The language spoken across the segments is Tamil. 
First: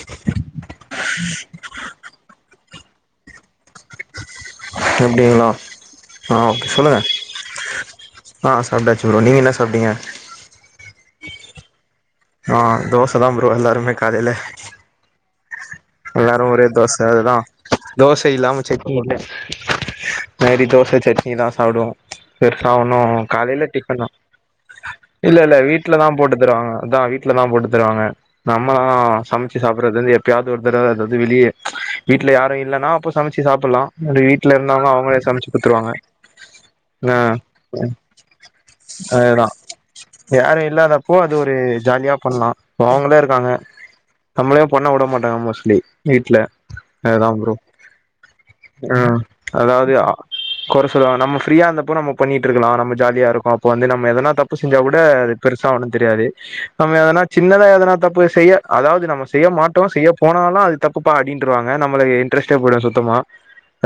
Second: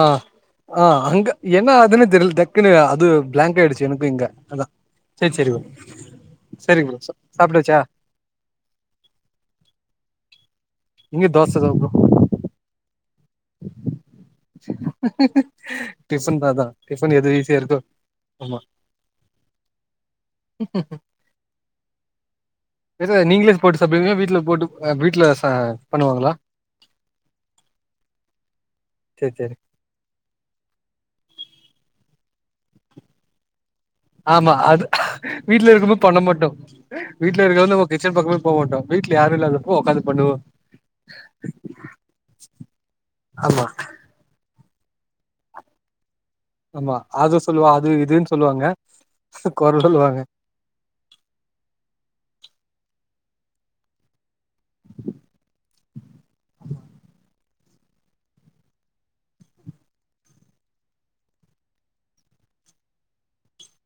ஆ ஆ அங்க என்ன அதுனு தெர்ல டக்குனு அ து பிளாங்க் ஆய்டுச்சி எனக்கு இங்க அதா சரி அப்டிங்ளா சரி ப்ரோ ஆ ஓக் சரி சொல்லுங்க ப்ரோ சா சாப்ட்டாச்சா ஆ சாப்டாச்சு ப்ரோ நீங்க என்ன சாப்டீங்க தோசதா ப்ரோ ஆ தோஷ இப்பதா ப்ரோ எல்லாருமே காலேல டிஃபன் எல்லாரு தா அதா ஒரே தோச டிஃபன் எது அதுதா ஈஸியா இருக்கோ தோச ஆமா இல்லாம சட்னி இல்ல மாரி தோச சட்னி தா சாப்டுவோ பெர்சா ஒன்னு இல்ல நீங்களே காலேல போட்டு டிப்பன் தா சாப்டுவீங்களா வீட்ல போட்டு அ வீட்ல இல்ல ச இல்ல வீட்லதா பண்ணுவாங்களா போட்டு தருவாங்க அதா வீட்லதா போட்டு தருவாங்க நம்மளா சரி சரி சமச்சு சாப்றது வநது எப்பயாது பட் அதாது வெளியே வீட்ல யாரு இல்லன்னா அப்போ சமச்சு சாப்பலா ஆமா அது வீட்ல இருக்குபோம்து பண்ண மாட்டோ ஆ வீட்ல இருக்க நம்ம கிச்சன் பக்கமே போக மாட்டோ வீட்ல யாரு அதுதா இல்லாதப்ப ஒக்காந்து பண்ணுவோ யாரு இல்லாதப்போ அது ஒரு ஜாலியா பண்லா இப்ப அவங்களே இருக்காங்க ஆமா நம்மளையு பண்ண வுட மாட் ட்டாமஸ்லி வீட்ல ஆமா அததா அது ப்ரோ சொல்லுவா அது இதுன்னு சொல்லுவாங்க ஆ கொற அதாது சொல்லுவாங்க கொற சொல்வாங்க நம்ப ஃப்ரீயா இந்தப்போ நம்ப பண்ணிட்டு இருக்கலா ஜாலியா இருக்கு அப்ப வந்து நம்ப எதனா தப்பு செஞ்சா கூட அது பெருச ஒன்னு தெரியாது நம்ப எதனா சின்னதா எதனா தப்பு செய்ய அதாது நம்ம செய்ய மாட்டோ செய்ய போனாலு அது தப்புபா அப்டின்னுறு வாங்க நம்மளுக்கு இன்ட்ரெஸ்ட்டே போயிடு சுத்தமா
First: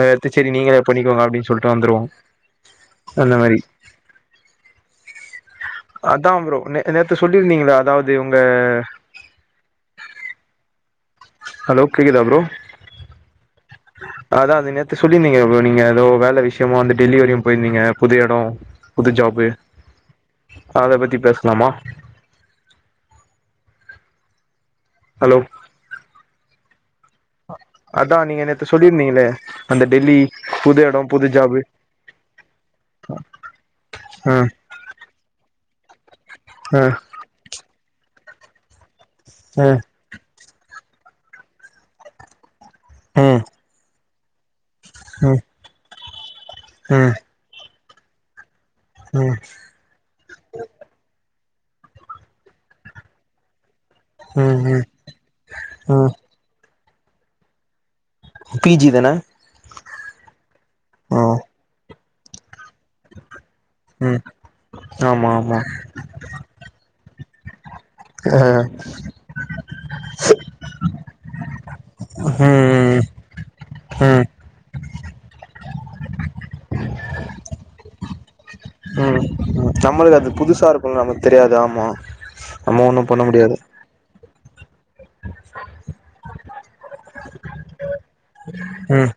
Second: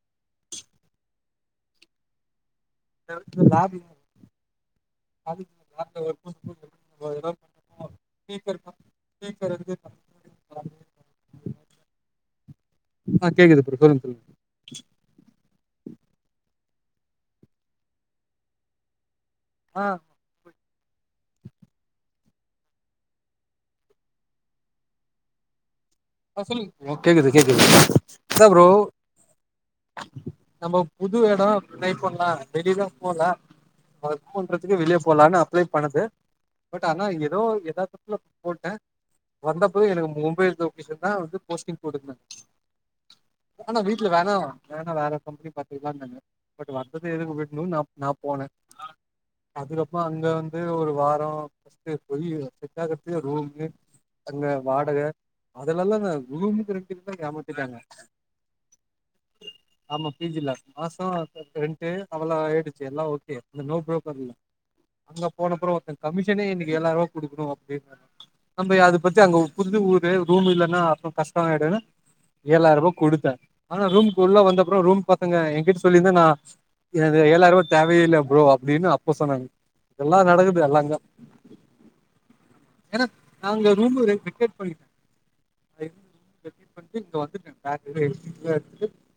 அது சரி நீங்களே பண்ணிக்கோங்க அப்டின் சொல்லிட்டு வந்துருவோ அந்த டுவாத் மாரி லாரி கொம் [unintelligible] அந்து அந்த அதா ப்ரோ குஷ்புக்கு நே நேத்து ஐம்பாது சொல்லியிருந்தீங்களா அதாவது உங்க இருக்குமே பிக்கார் ஏதுக்கு கலெக்ட் பண்ணி இருக்குமா ஹலோ கேக்குதா ப்ரோ ஆ கேக்குது ப்ரோ சொல்லுங்க சொல்லுங்க அதா அது நேத்து சொல்லிருந்தீங்க ப்ரோ நீங்க ஏதோ வேல விஷ்ய முக்கியமா வந்து டெலிவரியு போயிருந்தீங்க புது எடோ புது ஜாப் ப்பு ஆ அத பத்தி பேசலாமா ஹலோ சொல்லுங்க கேக்குது கேக்குது இல்ல அதா நீங்க ஃப்ரே நேத்து சொல்லியிருந்தீங்களே அந்த டெல்லி நம்ம புது எடோ ஜாபு ட்ரை பண்லா வெளியதா போல இது ஆ பண்றதுக்கு வெளிய போலனு பண்ணுது ஆ பட் ஆனா எதோ ஏதாவது போட்டே ஆ வந்தப்பவே எனக்கு மொபைல் வந்து போஸ்டிங் போடுங்க ஆ விட்று வேணா நானா வேற கம்பனி பாத்துக்லா நெனக்கே பட் வந்தத ஆ எதுக்கு விடனும் நம் நா போனேன் அதுக்கப்றோ அங்க வந்து ஒரு வாரம் [unintelligible] ரூம்க்கு ஆ அங்க ஆ வாடக அது ஆ நால ஆ நா [unintelligible] எமாத்திராங்க பி ஜி தான ஆமா பிஜில மாசம் ஆ ரெண்டு அவலம் அயி எல்ல ஓகே இந்த நோ பரோக்கர் ம் இல்ல அங்க ஆமா போனா ஆமா அப்றோ கமிஷனே இன்னைக்கு ஏழாயிரம் குடுக்குறோ ஆ நம்ம அத பத்தி அங்க புரிது ஊரு ல்ல அப்ப கஷ்டம் ஆயிடும் ஏழாயிரம் ரூபாய் ம் ம் குடுத்தேன் ஆனா ரூம் ம் குள்ள வந்த ப்ரோ ரூம் பாத்துங்க எங்கிட்ட சொல்லியிருந்தா நா என ஏழாயிரம் ரூவா தேவையில்ல ப்ரோ அப்டின்னு அப்போ ம் சொன்னாங்க நம்மளுக்கு இதெல்லா அது நடக்குது புதுசா எல்லாங்க இருக்கும்ணும்னு நமக்கு தெரியாது ஆமா நம்ம ஒண்ணும் பண்ண முடியாது டேய் பண்ணட்டு இங்க வந்துட்டு ம்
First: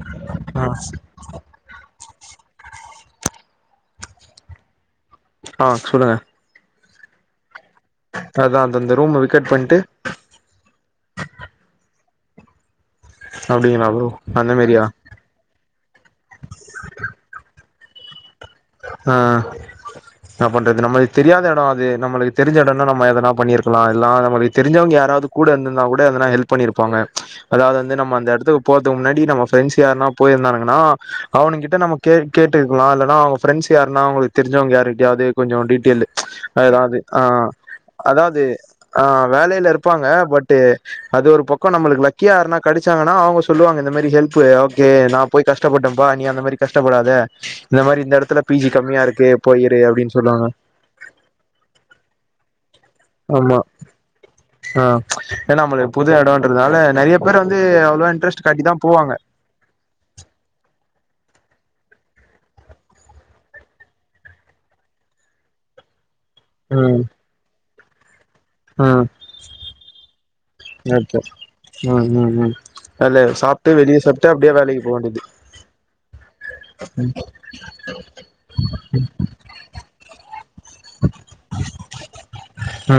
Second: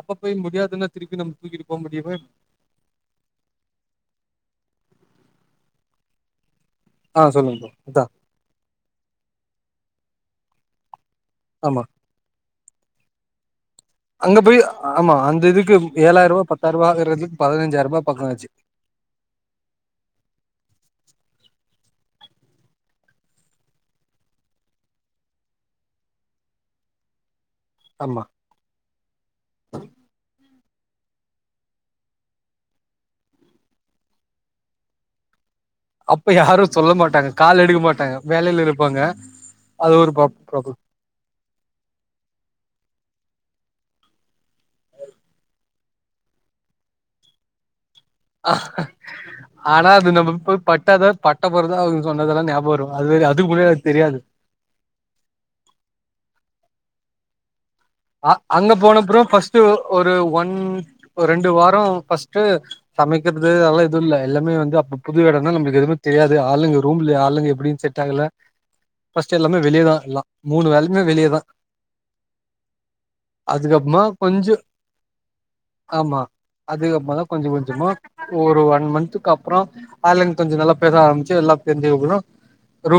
அப்ப போய் ஆ முடியாதுன்னா திருப்பி நம்ம தூக்கிட்டு போக முடியவே ஆ சொல்லுங்க ஆ சொல்லுங்க ப்ரோ அதா அதா அந்த அந்த ரூம் வேக்கேட் பண்ணிட்டு ஆமா அப்டிங்களா ப்ரோ அங்க அந்த போய் மாரியா ஆமா அந்த இதுக்கு ஏழாயிரம் ரூபா பத்தாயிரம் ரூபா ஆறதுக்கு பதினஞ்சாயிரம் ரொம்ப பக்கம் ஆச்சு ஆ நா பண்றது நம்மளுக்கு தெரியாத எடோ அது நம்மளுக்கு தெரிஞ்ச எடோன்னா நம்ம எதனா பண்ணிருக்கலா எல்லா நம்மளுக்கு தெரிஞ்சவங்க யாராது கூட இருந்தந்தா கூட எதனா ஹெல்ப் பண்ணிருப்பாங்க அதாது வந்து நம்ம ஆமா அந்த எடத்துக்கு போர்துக்கு முன்னாடி நம்ம ஃப்ரெண்ட்ஸ் யார்னா போயிந்தாங் ன்னா அவனு கிட்ட நம்ம கே கேட்டுக்கலா இல்லனா ஃபிரெண்ட்ஸ் யார்னா அவுங்களுக்கு தெரிஞ்சவங்க யார்கிட்டயாவது கொஞ்சோ டீடைலு அப்ப யாரு சொல்ல எதாது ஆ மாட்டாங்க கால் எடுக்க மாட்டாங்க அதாது வேலையில இருப்பாங்க ஆ வேலையில அது இருப்பாங்க ஒரு ப்ராப் பட்டு ப்ராப்ளம் அது ஒரு பக்கோ நம்மளுக்கு லக்கியா யார்னா கெடைச்சாங்கன்னா அவுங்க சொல்லுவாங்க இந்த மாரி ஹெல்ப்பு ஓகே நா போய் கஷ்டப்பட்டே பா நீ அந்த மாரி கஷ்டப்படாத இந்த மாரி எடத்துல பி ஜி கம்மியா இருக்கு போயிரு ஆனா அது அப்டின்னு நம்ம சொல்லுவாங்க போய் பட்டாத பட்ட போற தா அவங்க சொன்னதெல்லா ஞாபகம் வரு அது வரை- அதுக்கு ஆமா முன்னாடி அது தெரியாது ஆ ஏனா நம்மளுக்கு புது எடோன்றதுனால நெறைய [unintelligible] அவ்ளவா இன்ட்ரெஸ்ட் அங்க காட்டிதா போவாங்க போனப்றோ பஸ்ட்டு ஒரு ஒன் ரெண்டு வா ஃபஸ்ட்டு சமைக்கிறது அதல்லா எதுவு இல்ல எல்லாமே வந்து அப்ப புது எடோ தா நம்மளுக்கு எதுமே தெரியாது ஆளுங்க ம் ரூம்ல ஆளுங்க எப்டின்னு செட் ஆகல ம் ஃபர்ஸ்ட் எல்லாமே வெளிய தா எல்லா மூணு வேலயுமே வெளிய தா அல்ல சாப்ட்டு வெளிய சாப்ட்டு அப்டியே வேலைக்கு போக வேண்டியது அதுக்கப்மா தா கொஞ்ச கொஞ்சமா ஒரு ஒன் மந்த்துக்கு அப்றோ அலங் கொஞ்சோ நல்லா பேச ஆரம்பிச்சு எல்லா தெரிஞ்சவங்களு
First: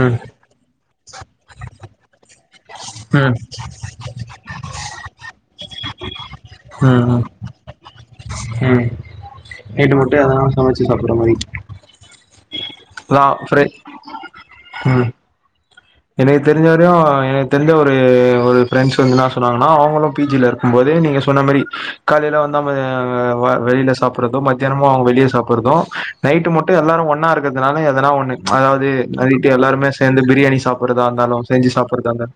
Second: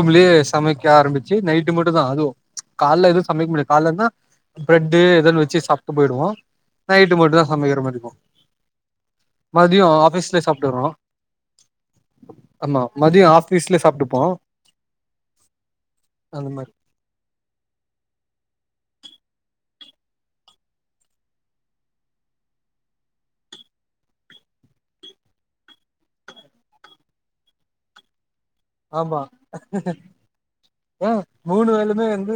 ம் சமைக் க்க ஆரம்மிச்சி நைட்டு மட்டு தா அதுவும் காலைல எதுவு ம் சமைக்க முடியாது காலைன்னா பிரெட்டு எதன் வச்சு சாப்ட்டு போயிடுவோ ம் நைட்டு ம் மட்டு தா சமைக்கிற மாரி இருக்கு ம் மதியோ நைட்டு மட்டு ஆஃபீஸ்லயே எதனா சாப்ட்டுறோ சமைச்சி சாப்டுற மாரி ஆமா மதியோ லா ஃப்ரை ஆபீஸ்லே சாப்ட்டுப்போ ம் எனக்கு அந்த மாரி தெரிஞ்சவரையு எனக்கு தெரிஞ்ச ஒரு ஒரு ஃப்ரெண்ட்ஸ் வந்து நா சொன்னாங்கன்னா அவங்களு பிஜில இருக்கும் போதே நீங்க சொன்ன மாரி காலையில வந்தா வெளியில சாப்ட்றது மத்தியானமு அவுங்க வெளியே சாப்ட்றதும் நைட்டு மட்டு எல்லாரு ஒன்னா இருக்கிறதுனால எதனா ஒன்னு அதாது ஆமா நைட்டு எல்லாருமே சேந்து பிரியாணி சாப் ஏ மூணு வேலுமே வந்து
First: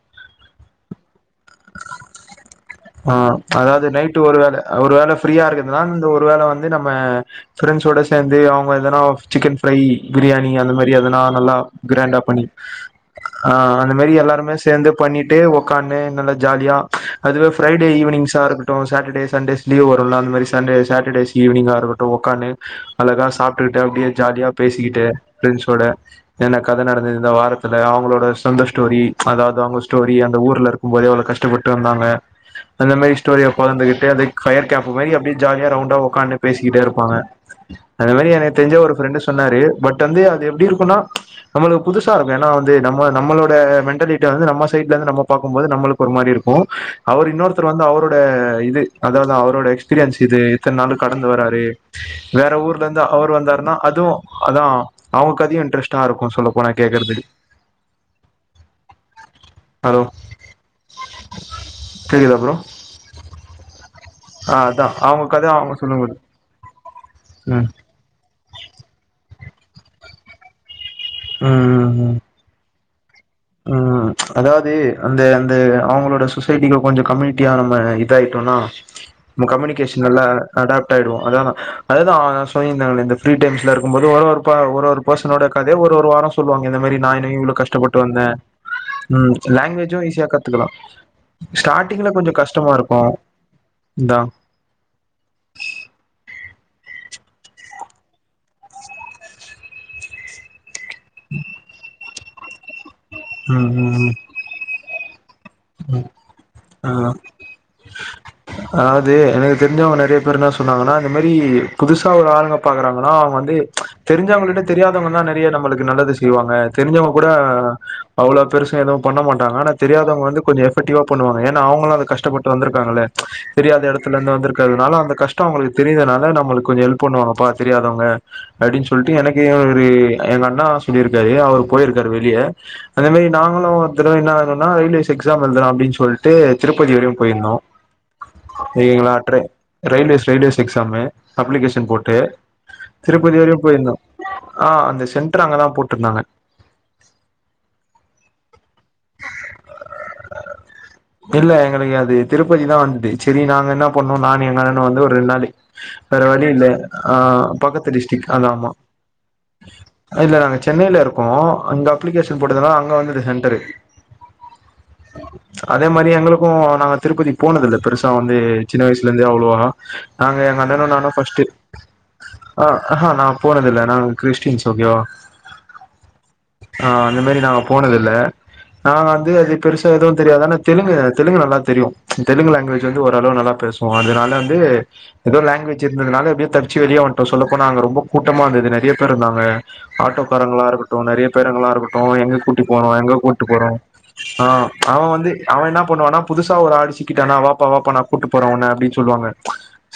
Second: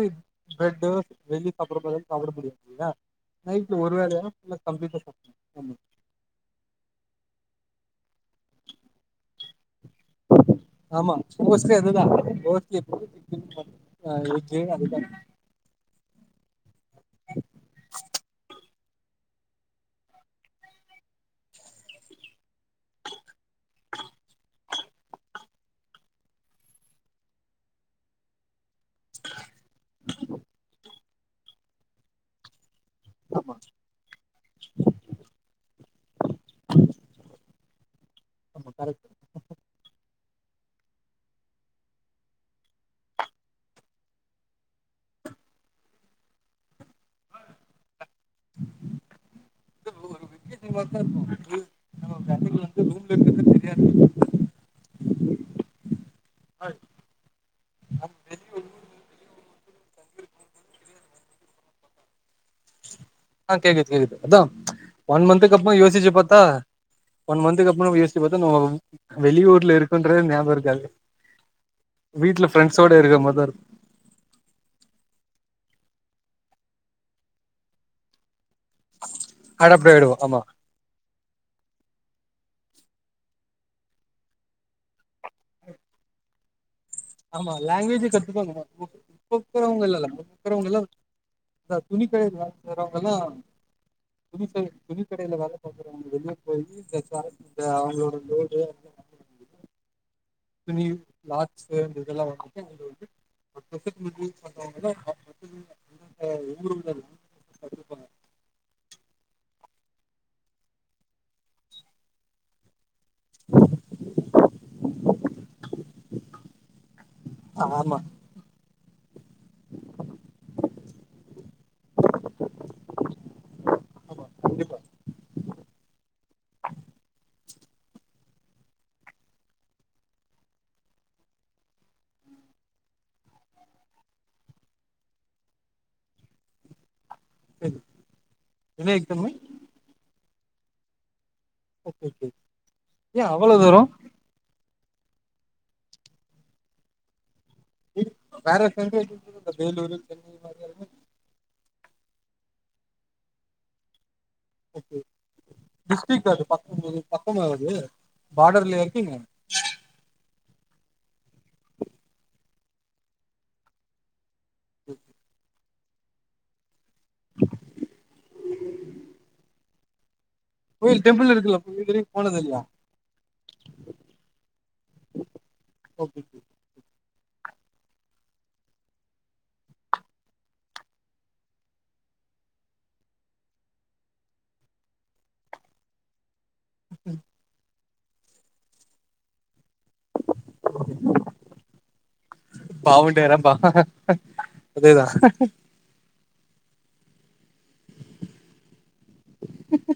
ப்ரெட்டு வெளிய சாப்பிட போர சாப்பிட முடியாது இல்லயா ஆ நைட்ல அதாவது ஒரு நைட்டு வேலைய வேள இல்ல ஒரு கம்ப்ளிட்டா வேள ஃப்ரீயா சாப்பிடு இருக்கிறதுனால இந்த ஒரு வேள வந்து நம்ம ஃப்ரெண்ட்ஸோட சேந்து அவுங்க எதேனும் சிக்கன் ஃப்ரை பிரியாணி அந்த மாரி ஆமா எதனா நல்லா மோஸ்ட்லி அதுதா கிராண்டா பண்ணி மோஸ்ட்லி ஆ அந்த மாரி ஆ எல்லாருமே எக்கு சேந்து அதுதா பண்ணிட்டு உக்காந்து ஒன்னுல்ல ஜாலியா அதுவே ப்ஃரைடே ஈவினிங்ஷா அப்ரோ சட்டர்டே சண்டேஸ் லீவு வருல அந்த மாரி சண்டே சாட்டர்டேஸ் ஈவினிங்காருகட்டு ஒக்காந்து அழகா சாப்ட்டுட்டு அப்டியே ஜாலியா பேசிகிட்டு பிரண்ட்ஸ்ஸோட என்ன கத நடந்தது இந்த வாரத்தி ந்த அவுங்களோட சந்தோஷ ஸ்டோரி அதாவது அவுங்க ஸ்டோரி அந்த ஊர்ல இருக்கும்போதே அவ் கஷ்டபட்டு வந்தாங்க அந்த மாரி ஸ்டோரிய பகிர்ந்துகிட்டே அது பயர் கேம்ப் மாரி அப்டியே ஜாலியா ரவுண்டா ஒக்காந்து பேசிகிட்டே இருப்பாங்க [inaudible] அந்த மாதிரி எனக்கு ஆமா தெரிஞ்ச ஒரு கரெக்ட் ப்ரெண்டு சொன்னாரு பட் வந்து எப்டி இருக்குனா நம்மளுக்கு புதுசா இருக் வேணா வந்து நம்ம நம்மளோட மெண்டாலிட்டி வந்து நம்ம சைட்ல இருந்து நம்ம பாக்கும்போது நம்மளுக்கு ஒரு மாரி இருக்கு அவர் இன்னொருத்தர் வந்து அவரோட இந்த இது அதாவது அவரோட எக்ஸ்பீரியன்ஸ் ஒரு இது வெக்கேஷன் எத்தன மாரிதா நாள் கடந்து இருக்கு வராரு நம்ம வேற ஃப்ரெண்டுக்கு வந்து ஊர்ல இருந்து ரூம்ல அவர் இருக்கறது வந்தாருனா தெரியாது அதுவு அதா அவுங்க கதையு இன்ட்ரெஸ்ட்டா இருக்கு சொல்ல போன கேக்குறதுக்கு ஹலோ சேரி இதுக்கப்றோ ஆ கேக்குது கேக்குது அதா அவங்க ஒன் கத மந்த்துக்கு அவங்க அப்றோ சொல்லுங்க யோசிச்சு பாத்தா ஒன் ம் மந்துக்கு அப்ரோ யோசிச்சு பாத் [unintelligible] வெளியூர்ல இருக்குன்றதே ஞாபக இருக்காது உம்ம் சோடு இருகும் போது உம் அதாவது அந்த அந்த அவுங்களோட சொசைட்டில கொஞ்ஜோ கம்யூனிட்டியா நம்ம இதாகிட்டோன்னா நம்ம அடாப்ட் கம்யூனிகேஷன் ஆயிடுவோ நல்ல ஆமா அடாப்ட் ஆயிடுவோ அதா அதுதா சொல்லி இருந்தாங்ல இந்த ஃப்ரீ டைம்ஸ்ல இருக்கும்போது ஒரு ஒரு ப ஒரு ஒரு பர்சனோட கதய ஒரு ஒரு வாரோ சொல்லுவாங்க இந்த மாரி நாயின்னு ஆமா இவ்ளோ கஷ்டப்பட்டு லாங்குவேஜ வந்தே கத்துப்பாங்க ம் இப்ப லாங்குவேஜு ஈஸியா இருக்கவங்கல்லல கத்துக்கலா [unintelligible] துணி ஸ்டார்டிங்ல கொஞ்சோ கடைல வேல கஷ்டமா இருக்கு பாக்ரவங்கலா இதா துணி கடைல வேலபாக்ரவங்களுமே [unintelligible] ந்த அவுங்களோட போய்ட்டு [unintelligible] எல்லா வொர்க்கு எங்கள்ட உண்டு ம் ம் ஆ அதாவது எனக்கு [unintelligible] தெரிஞ்சவங்க நெறய பேர் என்னா சொன்னாங்கன்னா இந்த மாரி புதுசா ஒரு ஆளுங்க பக்குறாங்க ஆனா வந்து தெரிஞ்சவங்களிட்ட தெரியாதவங்கல்லான நெறயா நம்மளுக்கு நல்லது செய்வாங்க தெரிஞ்சவுங்க கூட ஆமா பெருசா எதும் பண்ண மாட்டாங்க ஆனா தெரியாதவுங்க வந்து கொஞ்சோ எஃபெக்டிவ பண்ணுவானுங்க ஏன்னா அவுங்களு அந்த கஷ்டப்பட்டு வந்துருக்காங்கள்ளா தெரியாத எடத்துல ஆமா இருந்து வந்துருக்கு கண்டிப்பா அதனால அந்த கஷ்டோ அவுங்களுக்கு தெரியுறனால நம்மளுக்கு கொஞ்சோ கெல்ப் பண்ணுவாங்க பாரு தெரியாதவங்க அப்டின்னு சொல்லிட்டு எனக்கு ஒரு எங்க அண்ணா சொல்லியிருக்காரு அவர் போயிருக்காரு வெளிய அதே மாதிரி நாங்களு ஒரு தடவ என்னா ஆகணும்னா ரயில்வேஸ் எக்ஸா எழுதுறோ அப்டின் சொல்ட்டு திருப்பதி வரையு போயிருந்தோ சரி என்ன எக்ஸாமு நீங்களாட்ரு railways railways exam application okay போட்டு ஓகே ஏ திருப்பதி அவ்வளோ வரையு தூரோ போயிருந்தோ ஆ அந்த சென்டரு அங்கதா போட்டுருந்தாங்க வேற [unintelligible] எனக்கு அது திருப்பதி தா வந்ட்டு சரி நாங்க என்னா பண்ணோ நானு எங்க அண்ணனு வந்துஒரு ரெண்டு நாளு வேற டிஸ்ட்ரிக் அது வழி இல்ல பக்கம் ஆ பக்கமா வருது பக்கத்து டிஸ்டிக் அத ஆமா பார்டர்ல இருக்கீங்க சென்னையில இருக்ககோ அங்க அப்ளிகேஷன் போட்டதுனால அங்க வந்துட்டு சென்டரு [unintelligible] அதே மாதிரி எங்களுக்கு நாங்க திருப்பதி போனது இல்ல பெருசா வந்து சின்ன வயசுலருந்தே அவ்வளோவா ச [unintelligible] நாங்க எங்க அண்ணனு கோயில் நானு டெம்பிள் இருக்குல்ல இது வரைக்கும் போனது இல்லையா ஃபஸ்ட்டுஸஆ நா போனத இல்ல நா கிறிஸ்டின்ஸ் ஓகேவா ஓகே ஆ இது மாதிரி நாங்க போனது இல்ல நாங்க வந்து அது பெருசா எதுவு தெரியாது ஆனா தெலுங்கு தெலுங்கு நல்லா தெரியு தெலுங்கு லாங்குவேஜ் வந்து ஓரளவு நல்லா பேசுவோ அதனால வந்து ஏதோ லாங்குவேஜ் இருந்ததுனால எப்படி தப்பிச்சு வெளிய வட்டோ சொல்ல போனா நாங்க ரொம்ப கூட்டமா இருந்தது நெறய பேர் இருந்தாங்க ஆட்டோக்காரங்களா இருக்கட்டு நெறய பேருங்ளா இருக்கட்டு எங்க கூட்டி போனோ எங்க பாவுண்டேரப்பா கூட்டி ஆ அவ அதேதான் வந்து அவ என்ன பண்ண ஆனா புதுசா ஒரு ஆள் சிக்கிட்டானா வா வாப்பா வாப்பா நா கூட்டு போறே ஒன அப்டின் சொல்வாங்க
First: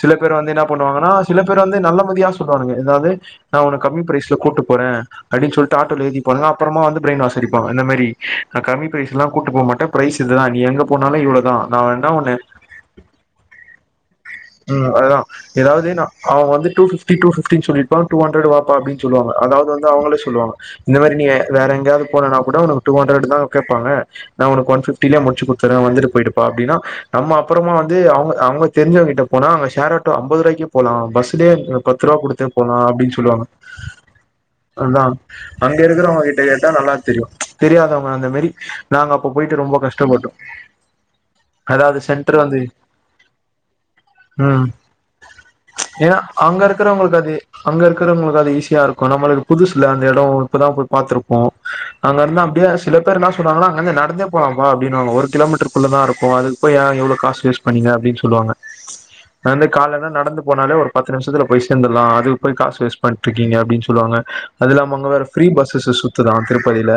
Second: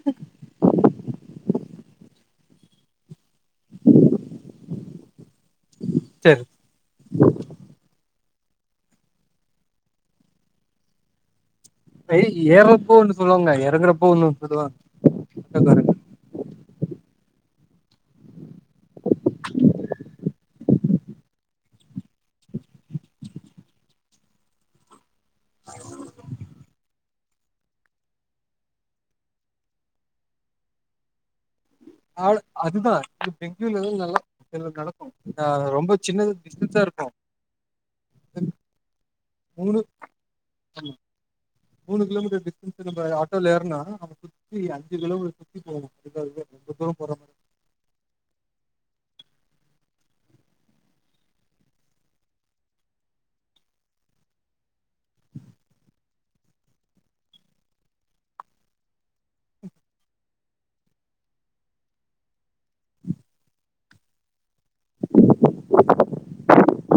சில பேர் வந்து என்னா பண்ணுவாங்கன்னா சில பேர் வந்து நல்ல மா சொல்லுவானுங்க ஏதாது நா ஒன கம்மி பிரைஸ்ல கூட்டு போறே அப்டின்னு சொல்லிட்டு ஆட்டோல ஏத்தி சரி போனாங்க அப்புறமா வந்து பிரெயின் வாஷ் அடிப்பாங்க இந்த மாரி நா கம்மி பிரஸ்ல்லா கூட்டு போ மாட்டே பிரைஸ் இதுதா நீ எங்க போனாலு இவ்வளதா நா என்ன ஏய், ஒன்ன ஏறப்போ ஒண்ணு சொல்லுவாங்க இறங்குறப்போ ஒண்ணு சொல்லுவாங்க உம் அதுதா ஏதாவது சொந்தக்காரங்க. அவ வந்து டுஃபிப்டி டுஃபிப்டினு சொல்லிருப்பா டூஹண்ட்டு வாப்பா அப்டினு சொல்லுவாங்க அதாவது வந்து அவுங்களே சொல்வாங்க இந்த மாதிரி நீ வேற எங்காவது போறன கூட டூ ஹண்ட்டு தா கேப்பாங்கா நா ஒனக்கு ஒன் பிப்டி டீலா முடிச்சு குடுத்துர்றே வந்துட்டு போயிடுப்பா அப்டின்னா நம்பா அப்பறமா வந்து அவுங்க அவுங்க தெரிஞ்சவங்கிட்ட போனா ஷேர் ஆட்டே அம்பதுரூபாய்கே போல பஸ்லே பத்ரூவா ஆளு- குடுத்தே போலா அதுதான் அப்டின் இது சொல்லுவங்க பெங்களூர்ல தான் நல்லா சில அதா நடக்கும் நான் அங்க ரொம்ப சின்னது இருக்குறவங்ககிட்ட கேட்டா டிஸ்டன்ஸா நல்லா இருக்கும் தெரியு தெரியாதவங்க அந்த மாரி போய்ட்டு ரொம்ப மூணு கஷ்ட்டபட்டோ அதாவது மூணு சென்ட்று கிலோமீட்டர் வந்து டிஸ்டன்ஸ் நம்ம ஆட்டோல ஏறினா நம்ம சுத்தி ம்ம் அஞ்சு கிலோமீட்டர் சுத்தி போவோம் ஏனா அதுக்காக அங்க ரொம்ப தூரம் போற இருக்குறவங்களுக்கு அது மாதிரி அங்க இருக்குறவங்களுக்கு அது ஈசியா இருக்கு நமக்கு புதுசு இல்ல அந்த எடோ இப்பதா போய் பத்துருப்போ அங்க இருந்த இங்க சிலாபேரு என்னா சொன்னாங்கனா அங்க இருந்து நடந்தே போலாபா அப்டீன்வாங்க ஒரு கிலோ மிட்டர்குள்ளதா இருக்கு அதுக்கு போய் ஏ இவ்ளோ காசு வேஸ்டு பண்ணிங்க அப்டின் சொல்லுவாங்க கால்லான நடந்து போனாலே ஒரு பத்து நிமிசத்லே போய்ட்டு சேந்துறலா அதுக்கு போய் எதுக்கு காசு வேஸ்ட் பண்ணிட் இருக்கீங்க அப்டின் சொல்லுவங்க அது இல்லாமா அங்க வேற ஃப்ரீ பஸ்ஸஸ் சுத்துதா திரு பதில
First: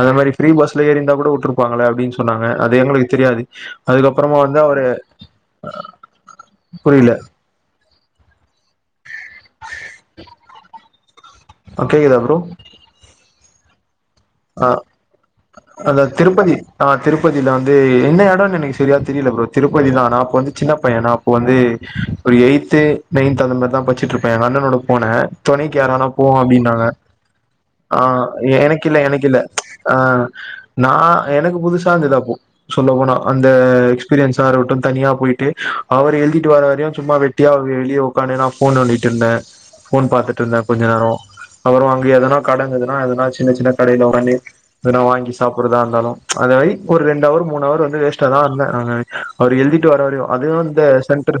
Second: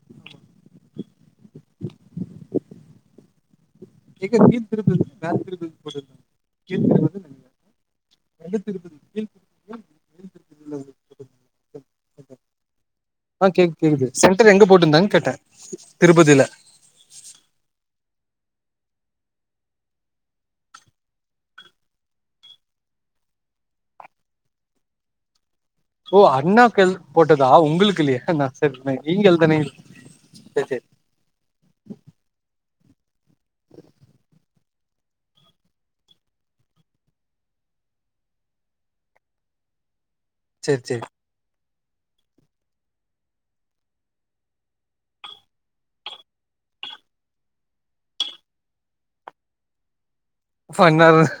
அந்த மாரி ஃப்ரீ பஸ்ல எரி இருந்தா கூட விட்ருப்பாங்ளா அது எங்களுக்கு தெரியாது ஏ அதுக்கப்புறமா வந்து கீழ் அவரு தபா தபா போ புரியல க [unintelligible] எத்து கீழ் வா ஆஹ [unintelligible] ஆ கேக்குதா ப்ரோ அ கேக்குது கேக்குது சென்டர் எங்க அ போட்டிருந்தாங்கன்னு கேட்டே அ திருப்பதில திருப்பதி ஆ திருப்பதில வந்து என்ன எடனோ எனக்கு சரியா தெரியல ப்ரோ திருப்பதி தா ஆனா அப்போ நா சின்ன பையா நா அப்போ வந்து எய்த்து நய்ன்த் அந்த மாரிதா பச்சிற்றுப்பே எங்க அண்ணனோட போனே தொணைக்கு யாரானா ஒ போவோ அப்டின்னாங்க அண்ணக்கள் போட்டதா ஆ ஒங்களுக்கு இல்லையா நா சரின் எனக்கில்ல நீங்கள் எனக்கில்ல தானே ஆ சரி சரி நா எனக்கு புதுசா இருந்தது அப்போ சொல்ல போனா அந்த எக்ஸ்பீரியன்ஸா இருக்கட்டும் தானியா போய்ட்டு அவர் எழுதிட்டு வர வரையு சும்மா வெட்டியா வெளிய ஒக்காந்து எதனா ஃபோன் நோன்டிட்டு இருந்தே ஃபோன் பாத்துட்டு இருந்தே சரி கெஞ்ச சரி நேரோ அப்பறோ அங்க எதனா கடன்ருந்துதனா எதனா சின்ன சின்ன கடைலா வாங்கி எதனா வாங்கி சாப்ரதா இருந்தாலு ரெண்டு ஹவர் மூனு அவர் வந்து வேஸ்டதா இருந்தே அவர் எழுதிட்டு வர வரயு அதுவு இந்த ஃபன்னா சென்ட்ரு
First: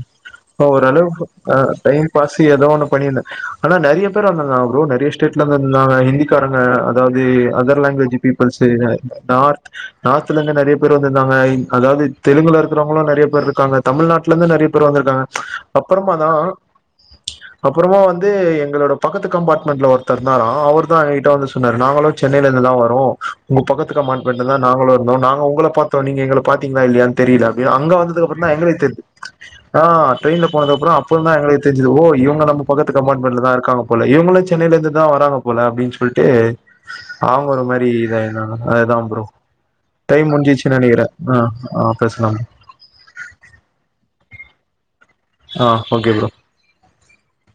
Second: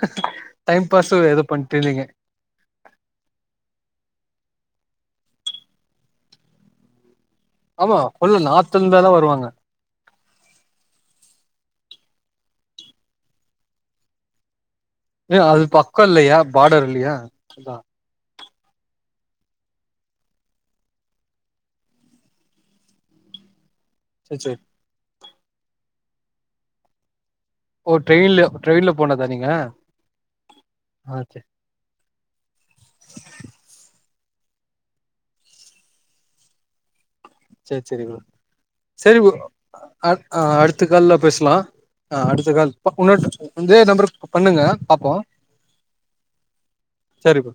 டைம் பாஸ் ஓரளவுக்கு ஏதோ பண்ட்டு இருந்தீங்க டைம்பாஸு ஏதோ ஓன்னு பண்ணியிருந்தா ஆனா நெறய இருந்துகாங்காளப்ரே அவா நிறைய ஸ்டேட்ல இருந்தங்க ஹந்திக்காரங்க இதே அதர் ஆமா லாங்குவேஜ் ஃபுல்லா பிப்பூல்ஸு நார்த்ல இருந்தெல்லா வருவாங்க நார்த் நார்த்லருந்து நிறைய பேர் வந்துதங்கா அதாவது தெலுங்குல இருக்குறவங்களஇருக்குறவங்களள நறைய பேறு இருக்காங்க தமிழ்நாட்லந்து நரயா பேர் அப்பறவங்கதா ஏ அது பக்கம் அப்பேறமாதா இல்லையா பார்டர் இல்லையா அதா அப்பறேமவந்து எங்காளோட பக்கத்து கம்பாட்மெண்ட்ல ஓருத்தர் இருந்தாரா அவர் எங்ககிட்ட வந்து சொ சொன்னாரு நாங்களு சென்னையில இருந்துதா வாரே உங்க பக்கத் சரி காமண்ட்பண்ட்லதா சரி நாங்களு இருந்தோ நா நா உங்கள பாத்தோ நீங்க எங்கள பாத்திங்களா இல்லயானு தெரியல. அப்படி அங்க ஓ வந்தது அப்புற ட்ரெயின்ல தா எங்களுக்கு ட்ரெயின்ல தெரிஞ்ச போனதா நீங்க து அ ட்ரென்யில போன தப்புற ஆ தா சரி எங்க தெரிஞ்சது ஓ இவுங்க நம்ம பக்கத்து கம்பார்ட்மெண்ட்ல தா இருக்காங்க போல இவங்கள சென்னையில இருந்து தா வராங்க போல அப்புன்டினு சொல்ட்டு டே சரி சரி ஆ சரி ஒ ஆ டைம் ஆ முடிஞ்சிச்சு அடுத்த நெனைக்கிறே கால்ல ஆ பேசலா ஆ பேசலாம் அடுத்த கால் உன்னொட இதே நம்பரு க்கு பண்ணுங்க பாப்போ ஆ ஓகே ப்ரோ சரி ப்ரோ